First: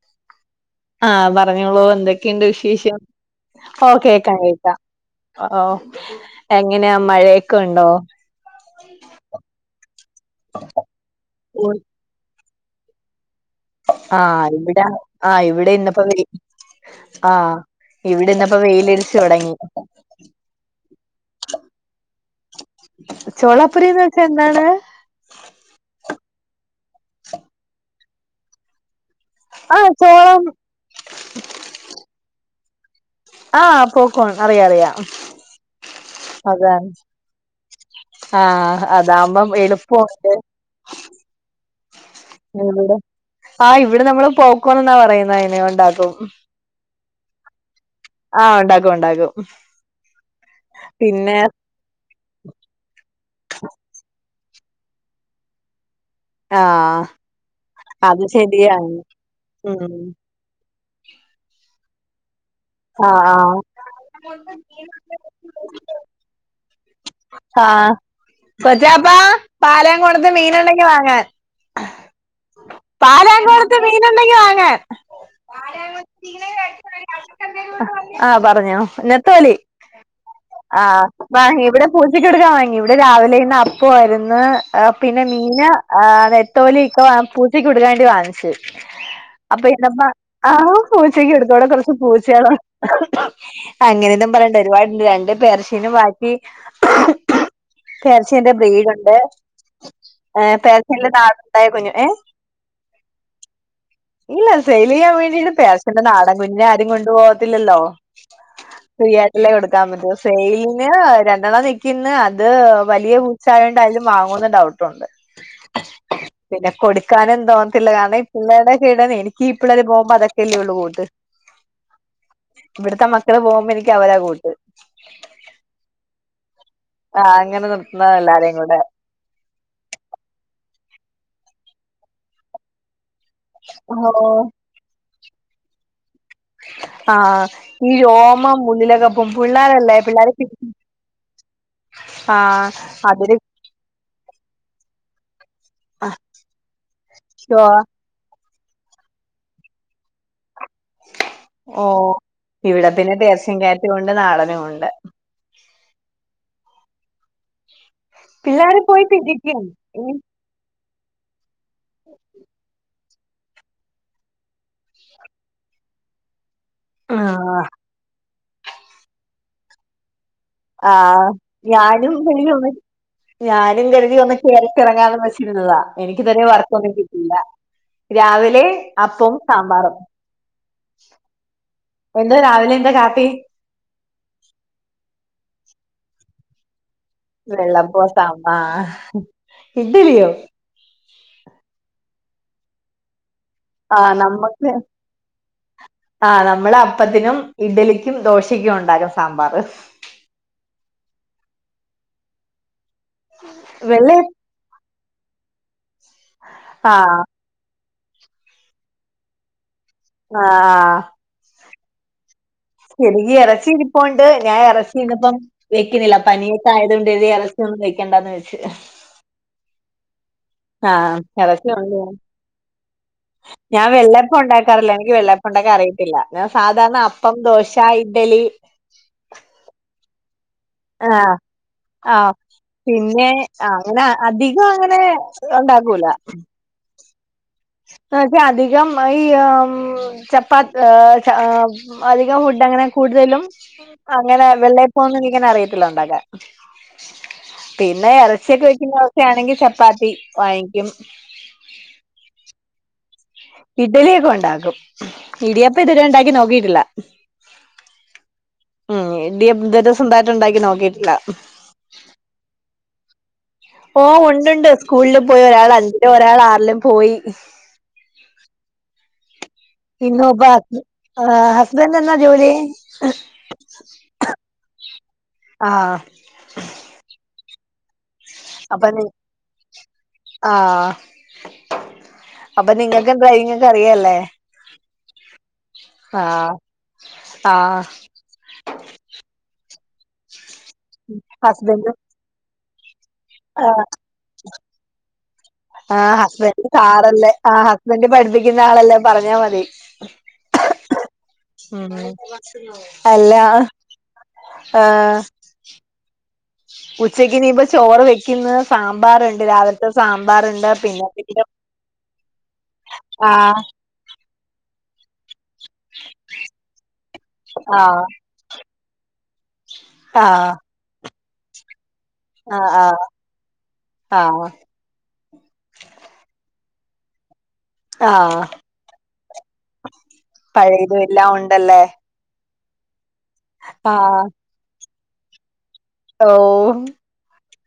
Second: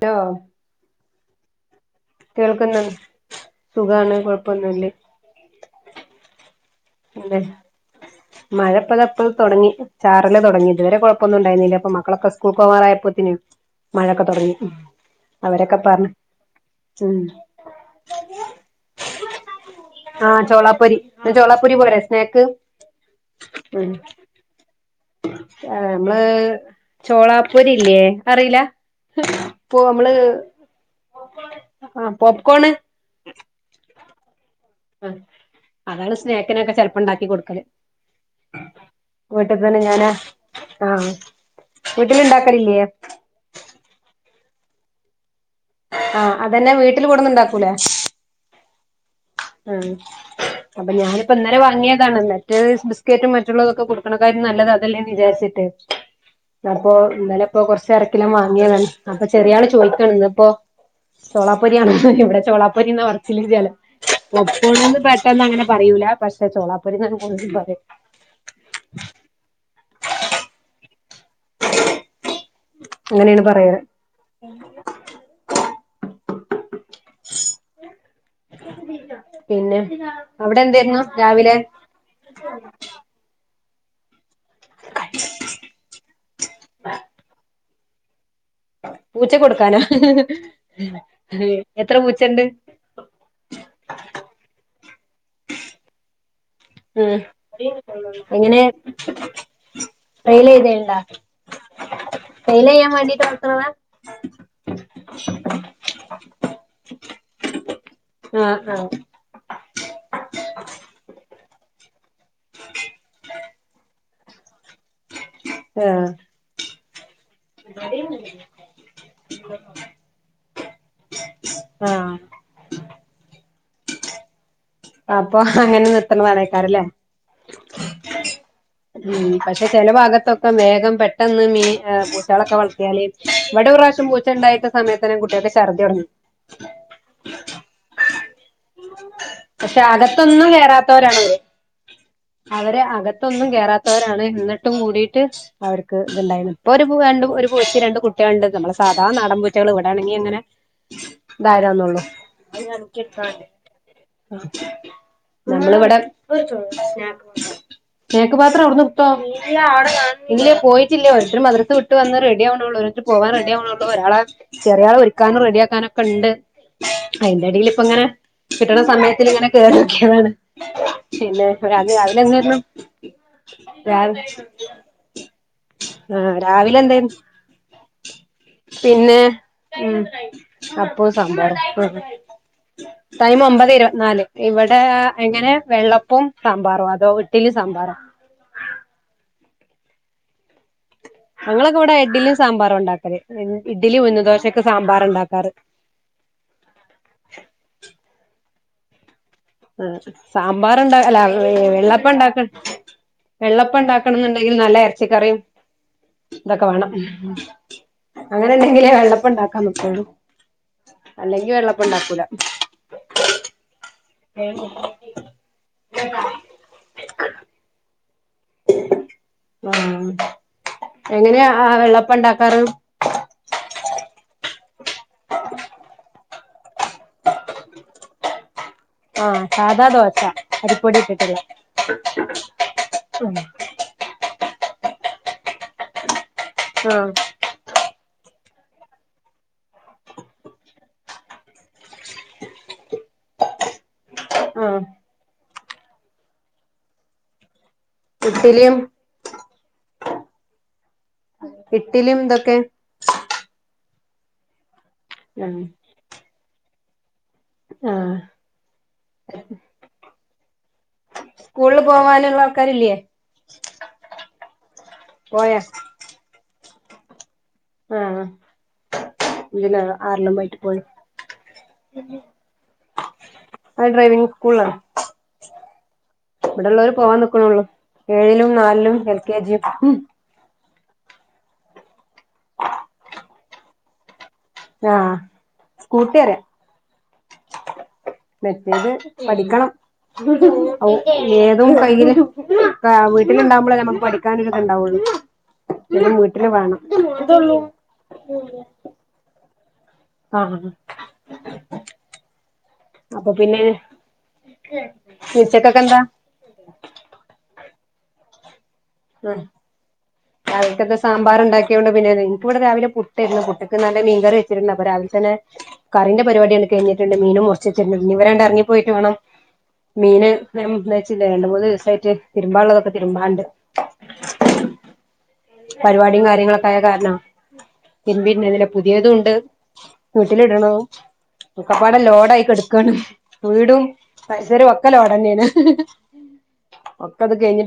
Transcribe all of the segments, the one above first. To ആഹ് പറഞ്ഞോളൂ എ എന്തൊക്കെയുണ്ട് വിശേഷം ഓ സുഖാണ് ക്കേ ക്ക [unintelligible] കൊഴപ്പൊന്നുല്ല ഒ ഓ എങ്ങനെയാ മഴയൊക്കെ ഉണ്ടോ? മഴപ്പതാപ്പം തുടങ്ങി ചാറല് തുടങ്ങി ഇതുവരെ കുഴപ്പമൊന്നുണ്ടായിരുന്നില്ല്യ പ്പം മക്കളൊക്കെ സ്ക് കൂക്കോറായപ്പോത്തിന് ആഹ ഇവിടെ ആ ഇവിടെ അവരൊക്കെ ഇന്നപ്പോ പറഞ്ഞു ലീ ഉം ആഹ ഇവിടെന്ന്പ്പോ വെയിലിരിച്ചൊടങ്ങി. ആഹ് ചോളാപ്പൊരി ചോളാപ്പൊരി പോരെ സ്നാക്ക്. ചോളാപ്പുരീന്ന് വെച്ചാ എന്താണ്? ആ നമ്മള് ചോളാപ്പൂരിയില്ല്യേ അറിയിലാ.? ഇപ്പൊ ആഹ് നമ്മള് ചോളം ആ പോംപ്കോണ്. അറിയാ അറിയാ ആഹ് അതാണ് സ്നേക്കിനൊക്കെ അതാ ചെലപ്പോ ഇണ്ടാക്കി കൊടുക്കല് ആഹ അതാകുമ്പം വീട്ടിൽ തന്നെ ഞാനാ എളുപ്പുണ്ട്. ആഹ് വീട്ടിലുണ്ടാക്കലില്ലേ ഇവിടെ ആഹ് ഇവിടെ നമ്മള് പോപ്‌കോൺ എന്നാ പറയുന്നേ അയിനോണ്ടാകും ടന്നുണ്ടാക്കൂലേ? ആഹ ഉണ്ടാക്കും ഉണ്ടാക്കും. ഉം അപ്പൊ ഞാനിപ്പൊ പിന്നെ ഇന്നലെ വാങ്ങിയതാണ്. ന്നട്ട് ബിസ്ക്കേറ്റും മറ്റുള്ളതൊക്കെ കൊടുക്കണ [unintelligible] നല്ലത് അതെല്ലന്ന് വിചാരിച്ചിട്ട് അപ്പൊ ആഹ് ഇന്നലെപ്പോ അത് കൊറച്ചരക്കിലോം വാങ്ങിയതാണ്. ശരിയാണ് അപ്പൊ ചെറിയ ആള് ഉം ചോയ്ക്കാണ് ഇന്ന്പ്പോ ചോളാപ്പൊരി ആണ്. ഹ് ഇവിടെ ആഹ് ചോളാപ്പൊരിന്നാപറച്ചില് ആഹ് ജല പോപ്‌കോണ്‌ന്ന് പെട്ടെന്ന് അങ്ങനെ പറയൂല പക്ഷെ ചോ ആഹ കൊച്ചാപ്പാ പാലേംകോടത്ത് മീനൊണ്ടെങ്കി വാങ്ങാൻ. അങ്ങനെയാണ് പാലാകോറത്തെ പറയാറ് മീനൊണ്ടെങ്കി വാങ്ങാൻ ഹ് [unintelligible] സിഗ്‌നൽ ക ആഹ പറഞ്ഞോ നെത്തോലി പിന്നെ അവിടെ ആ എന്തായിരുന്നു രാവിലെ വാങ്ങി ഇവിടെ പൂച്ചയ്ക്ക് കൊടുക്കാൻ വാങ്ങി. ഇവിടെ രാവിലെ ഇന്ന് അപ്പവായിരുന്ന്. ന്ന് പിന്നെ മീന ആ നത്തോലി ക്ക പൂച്ചക്ക് കൊടുക്കാണ്ടി വാങ്ങി [unintelligible] പൂച്ച അപ്പൊ കൊടുക്കാനാ എന്നപ്പ ആ പൂച്ചക്കെടുത്തോടെ കുറച്ച് എത്ര പൂച്ചണ്ട് പൂച്ചയാണോ ഹ് ഹ് ഗ്ഹ് ഗഹ് അങ്ങനെ [unintelligible] ആഹ് പേർഷ്യന്റെ എങ്ങനെ ബ്രീഡുണ്ട് ട്രെൽ ചെയ്തേണ്ടാ പേർഷ്യന്റെ നാടുണ്ടായ കുഞ്ഞു ഏ ട്രെൽ ചെയ്യാൻ വേണ്ടീട്ട് [unintelligible] ഇല്ല സെയിൽ ചെയ്യാൻ വേണ്ടിട്ട് [unintelligible] നാടൻ കുഞ്ഞിനെ ആരും കൊണ്ടു പോകത്തില്ലല്ലോ. ആഹ് ആഹ് [unintelligible] ന്നനിക്ക്ന്ന് ആ അത് വലിയ പൂച്ചായോണ്ടാര്ലും വാങ്ങോന്ന് ഡൗട്ടുണ്ട്. ആഹ് പിന്നെ കൊടുക്കാ കാനെന്തോന്നത്തില്ല കാരണം ഈ പിള്ളേയുടെക്കെടന്നെ എനിക്കീ പിള്ളേര് പോകുമ്പോ അതൊക്കയല്ലേ ഉള്ളൂ കൂട്ട്. ആഹ് ഇവിടുത്തെ മക്കള് പോകുമ്പോ എനിക്ക് അവരാ കൂട്ട്. അപ്പൊ അങ്ങനെ നിർത്തണ [unintelligible] കാരല്ലേ ആ അങ്ങനെ നിർത്തുന്നത എല്ലാരേയും കൂടെ മ്മ്ഹ് പക്ഷെ ചെല ഭാഗത്തൊക്കെ വേഗം പെട്ടെന്ന് മീൻ ഏഹ് പൂച്ചകളൊക്കെ വളർത്തിയാല് ഓ ഇവിടൊർറാശം പൂച്ച ഉണ്ടായിട്ടാസമയത്ത് കുട്ട്യാക്ക് ഛർദ്യോടങ്ങി. ആഹ ഈ രോമം ഉുള്ളിലകപ്പൊമ്പു പക്ഷെ അകത്തൊന്നും കേറാത്തോരാണ വര്. ആ അവര് അതില് അകത്തൊന്നും കേറാത്തോരാണ്. എന്നിട്ടും കൂടിയിട്ട് അവർക്ക് ആ, ഇത്ണ്ടായിനു. ഇപ്പൊ ഒരു പൂ രണ്ടു ഒരു പൂച്ചേ രണ്ട് കുട്ട്യാൾണ്ട്. നമ്മള് സാധാ നാടൻപൂച്ചകള് ഇവിടാണെങ്കിലങ്ങനെ ഓ ന്താരാന്ന്ള്ളു. ഇവിടെ പിന്നെ പേർഷ്യൻ ക്യാറ്റും ഉണ്ട് നാടനും ഉണ്ട് നമ്മളിവിടെ പിള്ളേര് പോയി പിടിക്കും ഇല്ല പോയിട്ടില്യ ഓരോരുത്തര് മദ്രസവിട്ട് വന്ന് റെഡി ആവുണോള്ള്ര്. പോവാൻ റെഡി ആവ്ണൊള്ളൂ, ഒരാെളെ, ചെറിയാളെ, ഒരുക്കാനും റെഡിയാക്കാനൊക്കെണ്ട് ആഹ് അതിന്റെടേൽ ഇപ്പ അങ്ങനെ കിട്ടണ സമയത്തിലിങ്ങനെ കേറ്യോ ക്കിയതാണ് ആഹ് ഞാനും എന്തായിരുന്നു [unintelligible] ഞാനും കരുതി രാവി ഒന്ന് കേറിക്കെറങ്ങാന്നും വെച്ച് ച്ചിരുന്നതാ എനിക്ക് ആ ഇതരേ രാവിലെ വർക്കൊന്നും എന്തായിരുന്നു കിട്ടീല്ലാ രാവിലേ പിന്നെ അപ്പവും സാമ്പാറും ഉം അപ്പവും സാമ്പാറും ഉം എന്താ രാവിലെ എന്താ കാപ്പി ടൈം ഒമ്പത് ഇരുപത്നാല് ഇവിടേ എങ്ങനെ വെള്ളപ്പവും സാമ്പാറും ആ വെള്ളപ്പോം സാമ്പാ ഇഡ്ഡ്ലിയോ ഞങ്ങളൊക്കെ ഇവിടെ ഇഡ്ഡിലീം സാമ്പാറും ഒണ്ടാക്കല്. ഇ ഇഡ്ഡലി ആഹ് ഉഴുന്ന് ദോശക്ക് നമ്മക്ക് സാമ്പാറ ണ്ടാക്കാറ് ആഹ് നമ്മള് അപ്പത്തിനും ഇഡ്ഡലിക്കും ദോശയ്ക്കും ഒണ്ടാക്കും ആഹ് സാമ്പാറ്ണ്ടാ അല്ല വെള്ളപ്പം ഉണ്ടാക്ക വെള്ളപ്പം വെള്ള ണ്ടാക്കണം ന്നുണ്ടെങ്കിൽ നല്ല എറച്ചിക്കറിയും ഇതൊക്കെ വേണം ആഹ് അങ്ങനെ ഉണ്ടെങ്കിലേ വെള്ളപ്പം ഉണ്ടാക്കാം [unintelligible] അല്ലെങ്കി വെള്ളപ്പണ്ടാക്കൂല [unintelligible] എറച്ചി കി പ്പോണ്ട് ഞാൻ എറച്ചി ഇന്നിപ്പം വെക്കുന്നില്ല പനിയൊക്കെ ആയത് കൊണ്ട് ഇനി എറച്ചി ഒന്നും വെ ക്കണ്ടാന്ന് വെച്ച് ഉം ആഹ് എറച്ചി [unintelligible] ഞാൻ വെള്ളപ്പം ഒണ്ടാ ക്കാറില്ല എനിക്ക് വെള്ളപ്പോണ്ടാക്കാനറിയത്തില്ലാ ഞാ സാധാരണ അപ്പം ദോശ ഇഡ്ഡലി ആ സാധാ ദോശ അരിപ്പൊടി ആഹ് ഇട്ടിട്ടില്ല ആഹ് പിന്നേ അ അങ്ങന അധികം അങ്ങനേ ഒണ്ടാക്കൂല ആ എന്നച്ച അധികം ഈ ആമ് ചപ്പാ ഏഹ് ച ആ അധികം ഫുഡ് അങ്ങനെ കൂടുതലും അങ്ങനെ ആ വെള്ളയപ്പോന്നും നിങ്ങനെ അറിയ ത്തില്ലാ ഒണ്ടാക്കാൻ പിന്നേ എറച്ചിയൊക്കെ ഇഡ്ഡലിയും വെക്കുന്ന അവസ്ഥയാണെങ്കിൽ ചപ്പാത്തി വാങ്ങിക്കും. ഇട്ടില്യും ദൊക്കെ ഇഡലിയൊക്കെ ഒണ്ടാക്കും ഇടിയപ്പം ഇതുവരെയും ഒണ്ടാക്കി നോക്കീട്ടില്ല ആഹ് ഇടിയപ്പം ഇതുവരെ സ്വന്തായിട്ട് ഉണ്ടാക്കി നോക്കിയിട്ടില്ല. സ്കൂള് പോവാനുള്ള ആൾക്കാരില്യേ ഓ ഒണ്ട്ണ്ട് സ്കൂള് പോയി പോയാ ഒരാൾ അഞ്ചിലും ഒരാൾ ആറിലും പോയി ആ ആഹ് ഇതില് ഇന്നൊ ആറിലും പോയിട്ട് പോയി [unintelligible] ആഹ് ഹസ്ബൻഡ് എന്നാ ജോലീ ആ ഡ്രൈവിങ് സ്കൂളാണ്. ആ ഇവിടെ ഒള്ളവര് പോവാൻ നിക്കണോള്ളു ഏഴിലും അപ്പൊ നാലിലും എൽകെജി ലും അപ്പ നിങ്ങക്ക് എന്തുവാ [unintelligible] ഒക്കെ അറിയാല്ലേ ആഹ് സ്കൂട്ട്യാറിയ ആ മെറ്റേത് പഠിക്കണം ഓക്ക് ഏതും ഹസ്ബൻഡ് കൈര് താ വീട്ടിലുണ്ടാവുമ്പളാ നമുക്ക് പഠിക്കാനൊരു ഇത് ഉണ്ടാവുള്ളൂ ആ ഹസ്ബൻഡ് കാടല്ലേ ആ ഹസ്ബൻഡ് പഠിപ്പിക്കുന്ന ആളല്ലേ പറഞ്ഞാ മതി ആഹ് ഹ ഉം അല്ലാ ന്നി ഉച്ചക്കെക്കെന്താ ഉച്ചയ്ക്ക് ഇനീപ്പ ചോറ് വെക്കുന്ന് ആ രാവിലക്കോക്കെ പിന്നെ സാമ്പാർ എന്തെങ്കിലും ഉണ്ടാക്കിയോണ്ട് പിന്നെ എന് എൻക്ക് ഇവിടെ രാവിലെ ആ പുട്ടരുന്നു പുട്ട് ക്ക് നല്ല മീൻകറി വെച്ചിട്ടുണ്ട്. അപ്പൊ രാവിൽതന്നേ കറീന്റെ പരിപാട്യങ്ങട്ട് കഴിഞ്ഞിട്ടുണ്ട്, മീനും മുർചെച്ച് ആ ട്ടുണ്ട്. നിവരാണ്ട് എറങ്ങി പോയിറ്റ് വേണം ആ മീന് വേം വെച്ചില്ല, രണ്ട് മൂന്ന് ദിവസായി തിരുമ്പാൻ ആ ഉള്ളതൊക്കെ തിരുമ്പാണ്ട് ആ ആഹ് പരിവാട്യും കാര്യങ്ങളൊക്കായ കാരണം ആ തിരുമ്പി ഇടനതിൽ പുതിയതും ഇണ്ട് വീട്ടില് ഇടണോം പഴയതും എല്ലാം ഉണ്ടല്ലേ ഒക്കപ്പാടെ ലോഡായിക്കെടക്കാണ് വീടും പൈസരും ഒക്കെ ലോഡെന്ന്യേണ് ഓഹ്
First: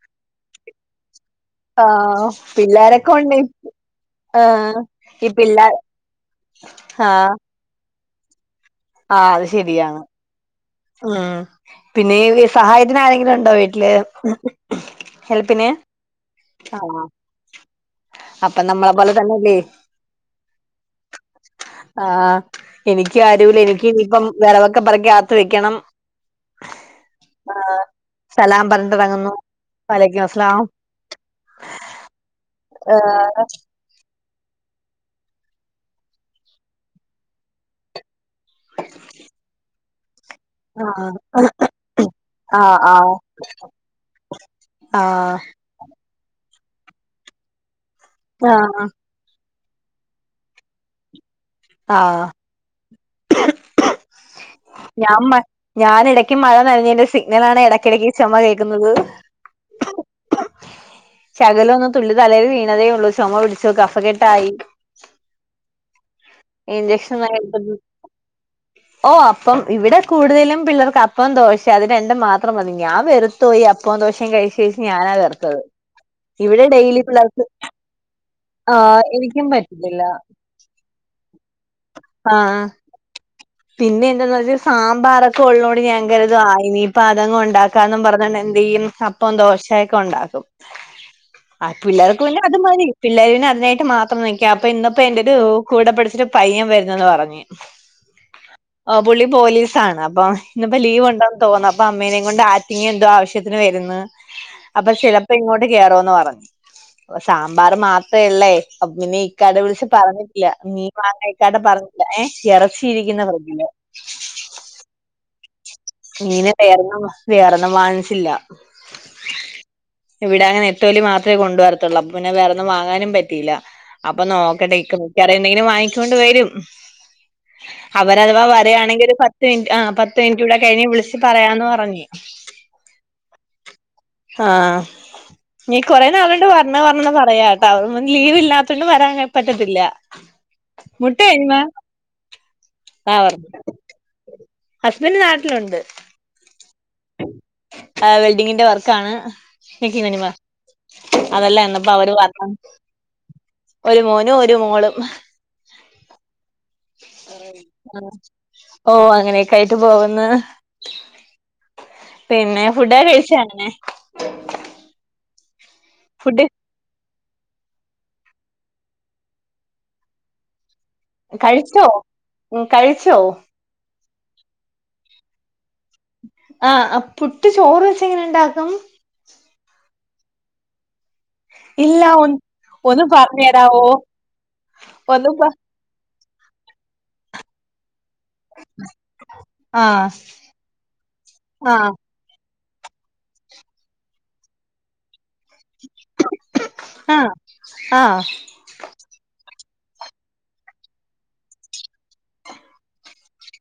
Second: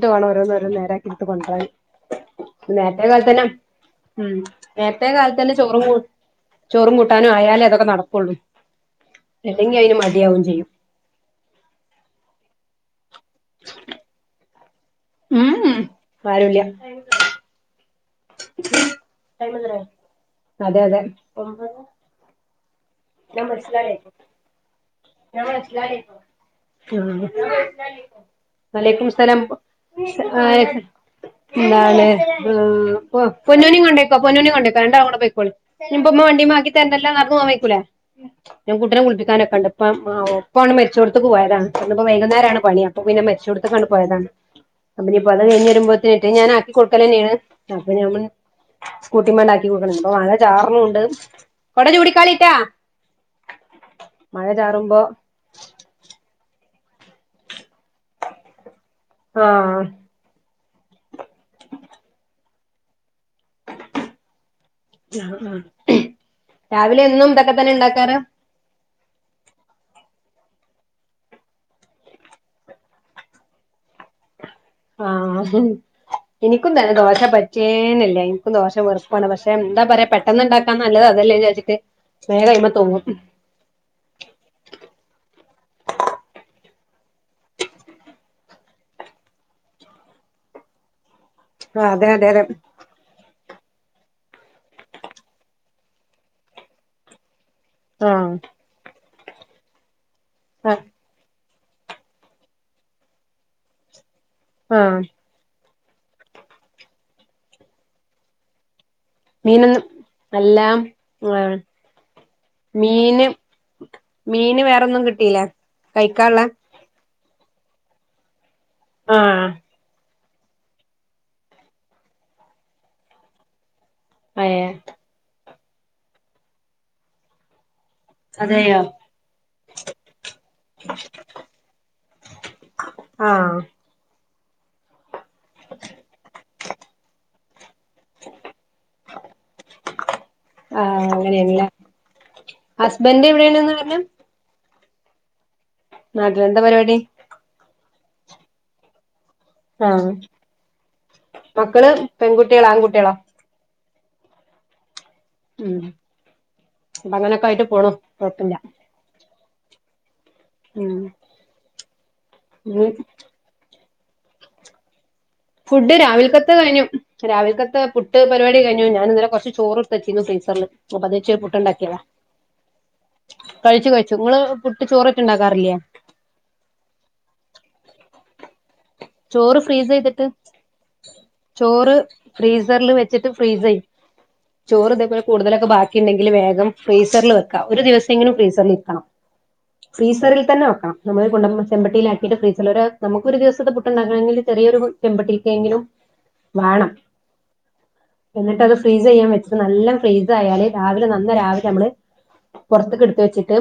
വേണം ഓരോന്നോരോന്നേരത്ത് ആഹ് പിള്ളേരൊക്കൊണ്ടെ കാലത്തന്നെ ഉം നേത്തെേ കാലത്തെന്നെ ചോറും ചോറും ആഹ് കൂട്ടാനും ആയാലേ അതൊക്കെ നടക്കുള്ളൂ ആഹ് അത് അല്ലെങ്കിയയിന് ശരിയാണ് മട്യാവും ചെയ്യും ഉം പിന്നെ സഹായത്തിന് ആരെങ്കിലും ഉണ്ടോ വീട്ടില് ഹെൽപിന് ഉം ആരുല്ല ആഹ് അപ്പൊ നമ്മളെ പോലെ തന്നെല്ലേ അതെ അതെ ആഹ് എനിക്കാരൂല്ല എനിക്ക് ഇനിയിപ്പം വെറകൊക്കെ പെറുക്കി ആത്ത് വെക്കണം ആഹ് സലാം പറഞ്ഞിട്ടിറങ്ങുന്നു വഅലൈക്കുമുസ്സലാം വലൈക്കും അസ്സലാം [unintelligible] എന്താണ് ഉം പ്പൊ ഏഹ് പൊന്നാനി കൊണ്ടോ ഉമ്മ വണ്ടിമ്മേ ആക്കി തരണ്ടല്ലോ ചിക്കാനോക്കെണ്ട് പ്പം ആഹ് ഓഹ് ഇപ്പോൺ ആഹ് മെര്‌ച്ചോട്ത്ത്ക്ക് പോയതാണ് ഇന്ന്പ്പോ വൈകുന്നേരാണ് ആഹ് പണി അപ്പൊ ആഹ് പിന്നെ മെര്ച്ചൂട്ത്ത്ക്കാണ്ട് പോയതാണ് അപ്പിനിപ്പൊ അത് ആഹ് കയിഞ്ഞ് വെരുമ്പോത്തെ റ്റെ ഞാനാ ക്കി കൊട്ക്കലെന്നേണ് അപ്പ ഞമ്മള് ആഹ് സ്കൂട്ടിമ്മാണ്ട് ആക്കി കൊട് [unintelligible] പ്പോ മഴ ചാറ്ണുണ്ട് കൊട ആഹ് ചൂടിക്കാളിട്ടാ മഴ ചാറുമ്പോ ഞാൻ മ ഞാനിടയ്ക്ക് മഴ നനഞ്ഞേന്റെ സിഗ്നലാണ് എടെയ്ക്കെടയ്ക്കീ ചൊമ കേക്ക്ന്നത് ആഹ് ശകലം ഒന്ന് തുള്ളി തലേല് വീണതേ ഒള്ളൂ ചാെമ പിടിച്ചു കഫകെട്ടായി രാവിലെ ഇഞ്ചക്ഷൻ എന്നും ഇതൊക്കെ തന്നെ [unintelligible] ഉണ്ടാക്കാറ് ഓഹ് അപ്പം ഇവിടെ കൂട്തെലും പിള്ളേർക്ക് അപ്പോം ദോശേ അത് രണ്ടും മാത്രം മതി ഞാൻ വെറ്ത്തോയി അപ്പോം ദോശേം കഴിച്ച് കഴിച്ച് ഞാനാ വെറുത്തത് ആഹ് ഇവിടെ എനിക്കും രന്നെ ഡെയിലി ദോശ പിള്ളേർക്ക് പറ്റേയില്ല ഇൻ ക്കും ആ ദോശ വെർപ്പാണ് എനിക്കും പക്ഷെ ന്താ പറ്റുന്നില്ല പറ്യാ പെട്ടന്ന്ണ്ടാക്കാം നല്ലതതെല്ലേചാര്ച്ച്ട്ട് വേഗം ആഹ് അയ്മ്മെ തൂങ്ങും പിന്നെ എന്താന്ന് വെച്ച സാമ്പാറൊക്കെ ഉള്ളോട് ഞാൻ കര്തും ആ ഇനി പ്പതങ്ങുണ്ടാക്കാന്നും പറഞ്ഞ് ഞാനെന്തെയ്യും അപ്പോം ദോശേയക്കെ ഒണ്ടാക്കും ആഹ് അതെ പിള്ളേർക്ക് അതെ പിന്നെ അതെ അത് മതി പിള്ളേര്നത് തായിട്ട് മാത്രം നിക്ക, അപ്പൊ ഇന്നിപ്പോ എന്റൊരു കൂടെ പഠിച്ചൊരു പയ്യൻ വരുന്നെന്ന് പറഞ്ഞ് ആഹ പുള്ളി പോലീസാണ്, അപ്പൊ ഇന്നിപ്പോ ലീവ് ഉണ്ടോ തോന്ന അപ്പമ്മേനെങ്കൊണ്ട് ആറ്റിങ്ങെന്തോ ആവശ്യത്തിന് വരുന്ന്. അപ്പൊ ആഹ് ചിലപ്പോ ഇങ്ങോട്ട് ന്ന് കേറോന്ന് പറഞ്ഞ്, പ്പോ സാമ്പാർ മാത്രേള്ളേ... അപ് പിന്നെ ഇക്കാനെ മീനൊന്നും വിളിച്ച് പറഞ്ഞിട്ടില്ല. അല്ലാ മീൻ വാങ്ങാൻ ആഹ് ഇക്കാടെ പറഞ്ഞാട്ടില്ല. ഏ ഇറച്ചി ഇരി [unintelligible] മീന് വേറൊന്നും കിട്ടീല്ല മീന് വേറൊന്നും, വേറൊന്നും വാങ്ങിച്ചില്ല. ആഹ ഇവിടാണെ നെത്തോലി മാത്രേ കൊണ്ടുവരത്തൊള്ളൂ അപ്പപിന്നെ വേറൊന്നും വാങ്ങാനും പറ്റിയില്ല. അപ്പൊ അയേ നോക്കട്ടെ ക്ക ഇക്ക മിക്ക്യവാറുംയെന്തെങ്കിലും വാങ്ങികൊണ്ട് വരും അവരഥവാ വരയാണെങ്കിൽ ഒരു പത്ത് മിനിറ്റ് ആ പ മിൻറ്റൂടെ കഴിഞ്ഞ് വിളിച്ച് പറയാന്ന് പറഞ്ഞ് ആഹ് ആഹ നീ കൊറേ നാള്കൊണ്ട് വര്ണം വര്ണന്ന് പറയാട്ടോ [unintelligible] ലീവ് ഇല്ലാത്തൊണ്ടും വരാൻ പറ്റത്തില്ല. ആഹ് മുട്ടയേന്മാ അങ്ങനെയാണ്ല്ലേ ഹസ്ബൻഡ് എവിടെയാണ്ന്ന് ള്ളത് ഹസ്ബൻഡ് നാ [unintelligible] എന്താ പരിപാടി? വെൽഡിംഗിന്റെ വർക്കാണ് എ ആഹ് കനണ വ അതല്ല എന്നപ്പ മക്കള് അവര് വാർത്ത പെൺകുട്ടികളാ ആൺകുട്ടികളോ ഒരു മോനും ഒരു മോളും ഉം അപ്പൊ അങ്ങനൊക്കെ ആയിട്ട് പോണു കൊഴപ്പില്ല ഓ അങ്ങനെ നെ പോകന്ന് ഉം പിന്നെ ഫുഡ ഉം കഴിച്ചെ ഫുഡ് ഫുഡ് രാവിലത് കഴിഞ്ഞു രാവിലെക്കാതെ പുട്ട് പരിപാടി കഴിഞ്ഞു ഞാൻന്നെ കുറച്ച് ചോർ എടുത്തച്ചിരുന്നു ഫ്രീസറിില് അപ്പൊത്വെച്ച് കഴിച്ചോ പുട്ട്ണ്ടാക്കിയതാ ഉം കഴിച്ചോ കഴിച്ചു കഴിച്ചു നിങ്ങള് പുട്ട് ചോറ് പുട്ട് ഉണ്ടാറില്ല ആഹ് പുട്ട് ചോറ് വെച്ച ഇങ്ങനെണ്ടാക്കും ചോറ് ഫ്രീസ് ചെയ്തിട്ട് ചോറ് ഇല്ല ഒ ഫ്രീസറില് ഒന്ന് വെച്ചിട്ട് പറഞ്ഞു ഫ്രീസ് ചെയ്യ തരാവോ ചോറ് ഇതേപോലെ ഒന്ന് പ കൂടുതലൊക്കെ ബാക്കിയുണ്ടെങ്കിൽ വേഗം ഫ്രീസറിൽ വെക്കാം ഒരു ദിവസം കിലും ഫ്രീസറിൽരിക്കണം ആഹ് ഫ്രസൽന്നെവേക്കണം നമ്മൾ ആഹ് ചെമ്പട്ടിൽ ആക്കിട് ചില നമുക്ക് ഒരു ദിവസത്തെ പുട്ടുണ്ടാക്കണെങ്കിൽ ചെറിയൊരു ചെമ്പട്ടി വേണം ആഹ് ആഹ് എന്നിട്ട്ത് ഫ്രീസ് ചെയ്യാൻ വച്ച് നല്ല ഫ്രീസ് ആയാല് രാവിലെ നന്ന രാവിലെ നമ്മള് പുറത്തക്കെ എടുത്ത് വെച്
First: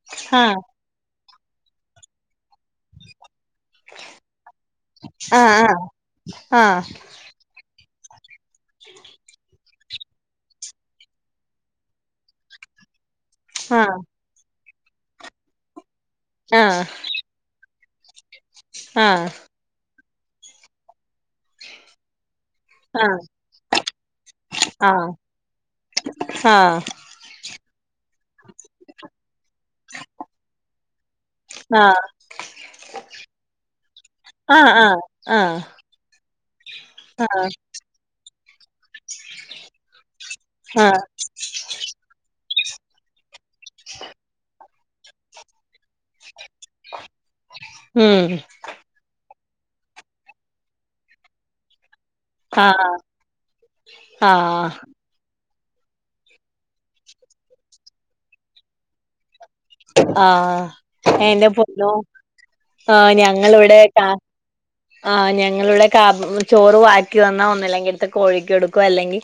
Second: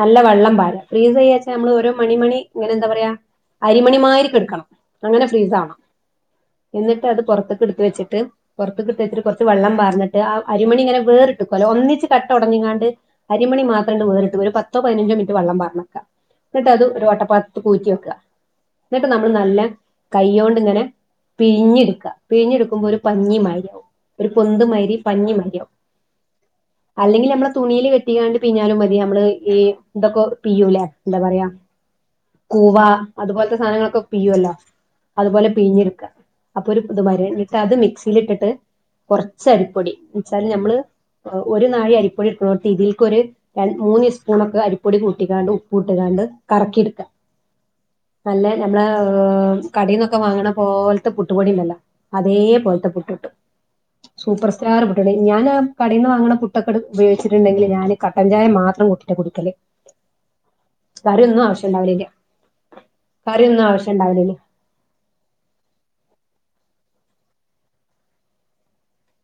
നല്ല ആഹ് വെള്ളം പാര ഫ്രീസ് വേച്ച് നമ്മൾ രോ മണി മണി ഇങ്ങനെ എന്താ പറയാ അരിമണി മാരിക്ക അങ്ങനെ ആ ഫ്രീസ് ആണം ആ എന്നിട്ട് അത് പുറത്തേക്ക എടുത്ത് വെച്ച പുറത്ത് എടുത് വെച്ചിട്ട് കുറച് വെള്ളം ന്നട്ട് ആ അരിമണിങ്ങനെ വേറിട്ടും അല്ല ഒന്നിച്ച് കട്ടഓടഞ്ഞിണ്ട് അരിമണി ആ മാത്രംണ്ട് വേറിട്ടും ഒരു പ പത്തോ പതിനഞ്ചോ മിനിറ്റ് വെള്ളം പറാർന്ന്ക്ക ആ എന്നിട്ട് അത് ഒരു വട്ടപ്പാത്ത് ഊറ്റി വെക്കുക ആ ആ എന്നിട്ട് നമ്മൾ നല്ല കൈൊണ്ട്ങ്ങനെ പിഴിഞ്ഞെടുക്ക പിഴിഞ്ഞെടുക്കുമ്പോ ഒരു പഞ്ഞിമാരിയാവും ഒരു ആ ആ പൊത്ന്മാരി പഞ്ഞി മരിയാവും ആ ആ അല്ലെങ്കിൽ നമ്മെ തുണിൽ കെട്ടിക്കാണ്ട് പിഞ്ഞാലും മതി നമ്മള് ഈ ഇതൊക്കെ പിയുലെ എന്താ പറയാ കൂവ അതുപോലത്തെ സാധനങ്ങളൊക്കെ പ്യുയല്ലോ ആ ആ ആ അതുപോലെ പിഞ്ഞെടുക്ക അപ്പൊ ഒരു ഇ മരുന്നിട്ട് അത് മിക്സിൽ ഇട്ടിട്ട് കുറച്ച അരിപ്പൊടി എന്നെച്ചാല് നഞമ്മള് ആ ഒരു നാഴെ അരിപ്പൊടി ഇക്കണോട്ട് ഇതിൽക്കൊ ഒരു ര [unintelligible] മൂന്നിസ്പൂണെക്കെ അരിപ്പൊടി കൂട്ടിക്കാണ്ട് ഉപ്പുട്ട്ക്കാണ്ട് കറക്കിട്ക്കാ ഉം നല്ല നമ്മളേ ഏമ് കടീന്നൊക്കെ വാങ്ങണ പോൽത്തെ പുട്ടുപൊടീണ്ടാലോ അതേ ആ പോലത്തെ പുട്ട്ട്ടും ആ സൂപ്പർ സ്റ്റാർ പുട്ടിണ്ട് ഞാനാ കടീന്ന് വാങ്ങണ പുട്ടക്കട് ഉപയോഗിച്ചിട്ട്ണ്ടെങ്കില് ഞാന് കട്ടൻ ചായ മാത്രംകൂട്ടിട്ടാ കുടിക്കല് ആഹ കറിയൊന്നും [unintelligible] ആവശ്യം പോന്നു ഉണ്ടാവലില്ല ആഹ കറിയൊന്നും ഞങ്ങളിവിടെ ആവശ്യം കാ ഉണ്ടാവലില്ല ആഹ ഞങ്ങളിവിടെ കാ ചോറ് വാക്കിവന്നാ ഒന്നില്ലെങ്കിൽ എട്ത്ത് കോഴിക്ക്കൊടുക്കും അല്ലെങ്കി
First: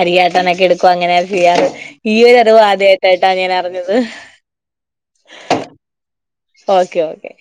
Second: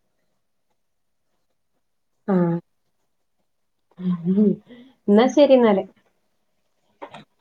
അരിയാട്ടാനൊക്കെ എടുക്കും അങ്ങനെ ചെയ്യാറ് ഈ ഒരു ആ അറിവ് ആദ്യയിട്ടാട്ടോ ഞാനറിഞ്ഞത് ഇന്നാ ശെരി ന്നാല് ഓക്കെ ഓക്കെ